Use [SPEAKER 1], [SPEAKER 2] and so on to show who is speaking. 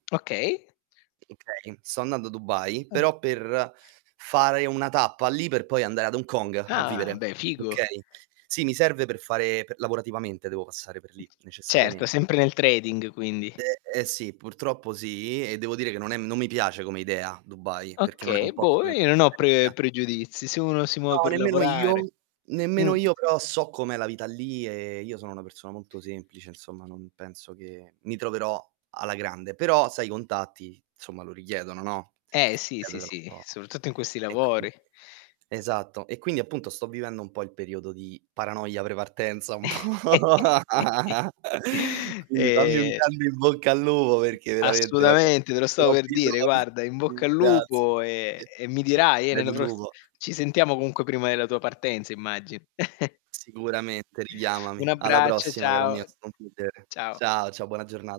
[SPEAKER 1] Okay.
[SPEAKER 2] Okay, sto andando a Dubai
[SPEAKER 1] Mh.
[SPEAKER 2] però per fare una tappa lì per poi andare ad Hong Kong a
[SPEAKER 1] Ah,
[SPEAKER 2] vivere.
[SPEAKER 1] beh figo.
[SPEAKER 2] Okay. Sì, mi serve per fare per lavorativamente devo passare per lì
[SPEAKER 1] Certo,
[SPEAKER 2] necessariamen
[SPEAKER 1] sempre nel trading, quindi.
[SPEAKER 2] Ehm, ehm, sì, purtroppo sì. E devo dire che non è non mi piace come idea Dubai, perché non è
[SPEAKER 1] Okay,
[SPEAKER 2] un posto
[SPEAKER 1] boh,
[SPEAKER 2] che
[SPEAKER 1] io
[SPEAKER 2] mi
[SPEAKER 1] non ho pre
[SPEAKER 2] rispecchia.
[SPEAKER 1] pregiudizi, se uno si muove
[SPEAKER 2] No,
[SPEAKER 1] per
[SPEAKER 2] nemmeno io,
[SPEAKER 1] lavorare. Mh.
[SPEAKER 2] nemmeno io, però so com'è la vita lì e io sono una persona molto semplice, insomma, non penso che mi troverò alla grande. Però sai, i contatti, somma, lo richiedono, no,
[SPEAKER 1] Eh
[SPEAKER 2] e
[SPEAKER 1] sì, sì, sì,
[SPEAKER 2] [unintelligible]
[SPEAKER 1] soprattutto in questi
[SPEAKER 2] e
[SPEAKER 1] lavori.
[SPEAKER 2] quindi esatto. E quindi appunto sto vivendo un po' il periodo di paranoia pre partenza, un po' quindi fammi un
[SPEAKER 1] Ehm
[SPEAKER 2] grande "in bocca al lupo" perché veramente guarda,
[SPEAKER 1] Assolutamente, te lo
[SPEAKER 2] ne
[SPEAKER 1] stavo
[SPEAKER 2] ho
[SPEAKER 1] per dire,
[SPEAKER 2] bisogno.
[SPEAKER 1] guarda in bocca al lupo e
[SPEAKER 2] Grazie.
[SPEAKER 1] e mi dirai, eh,
[SPEAKER 2] Crepi
[SPEAKER 1] nella
[SPEAKER 2] il
[SPEAKER 1] pros
[SPEAKER 2] lupo.
[SPEAKER 1] ci sentiamo comunque prima della tua partenza, immagino.
[SPEAKER 2] Sicuramente,
[SPEAKER 1] Un
[SPEAKER 2] richiamami. Alla
[SPEAKER 1] abbraccio,
[SPEAKER 2] prossima caro mio, è
[SPEAKER 1] ciao.
[SPEAKER 2] stato un piacere.
[SPEAKER 1] Ciao.
[SPEAKER 2] Ciao, ciao, buona giorna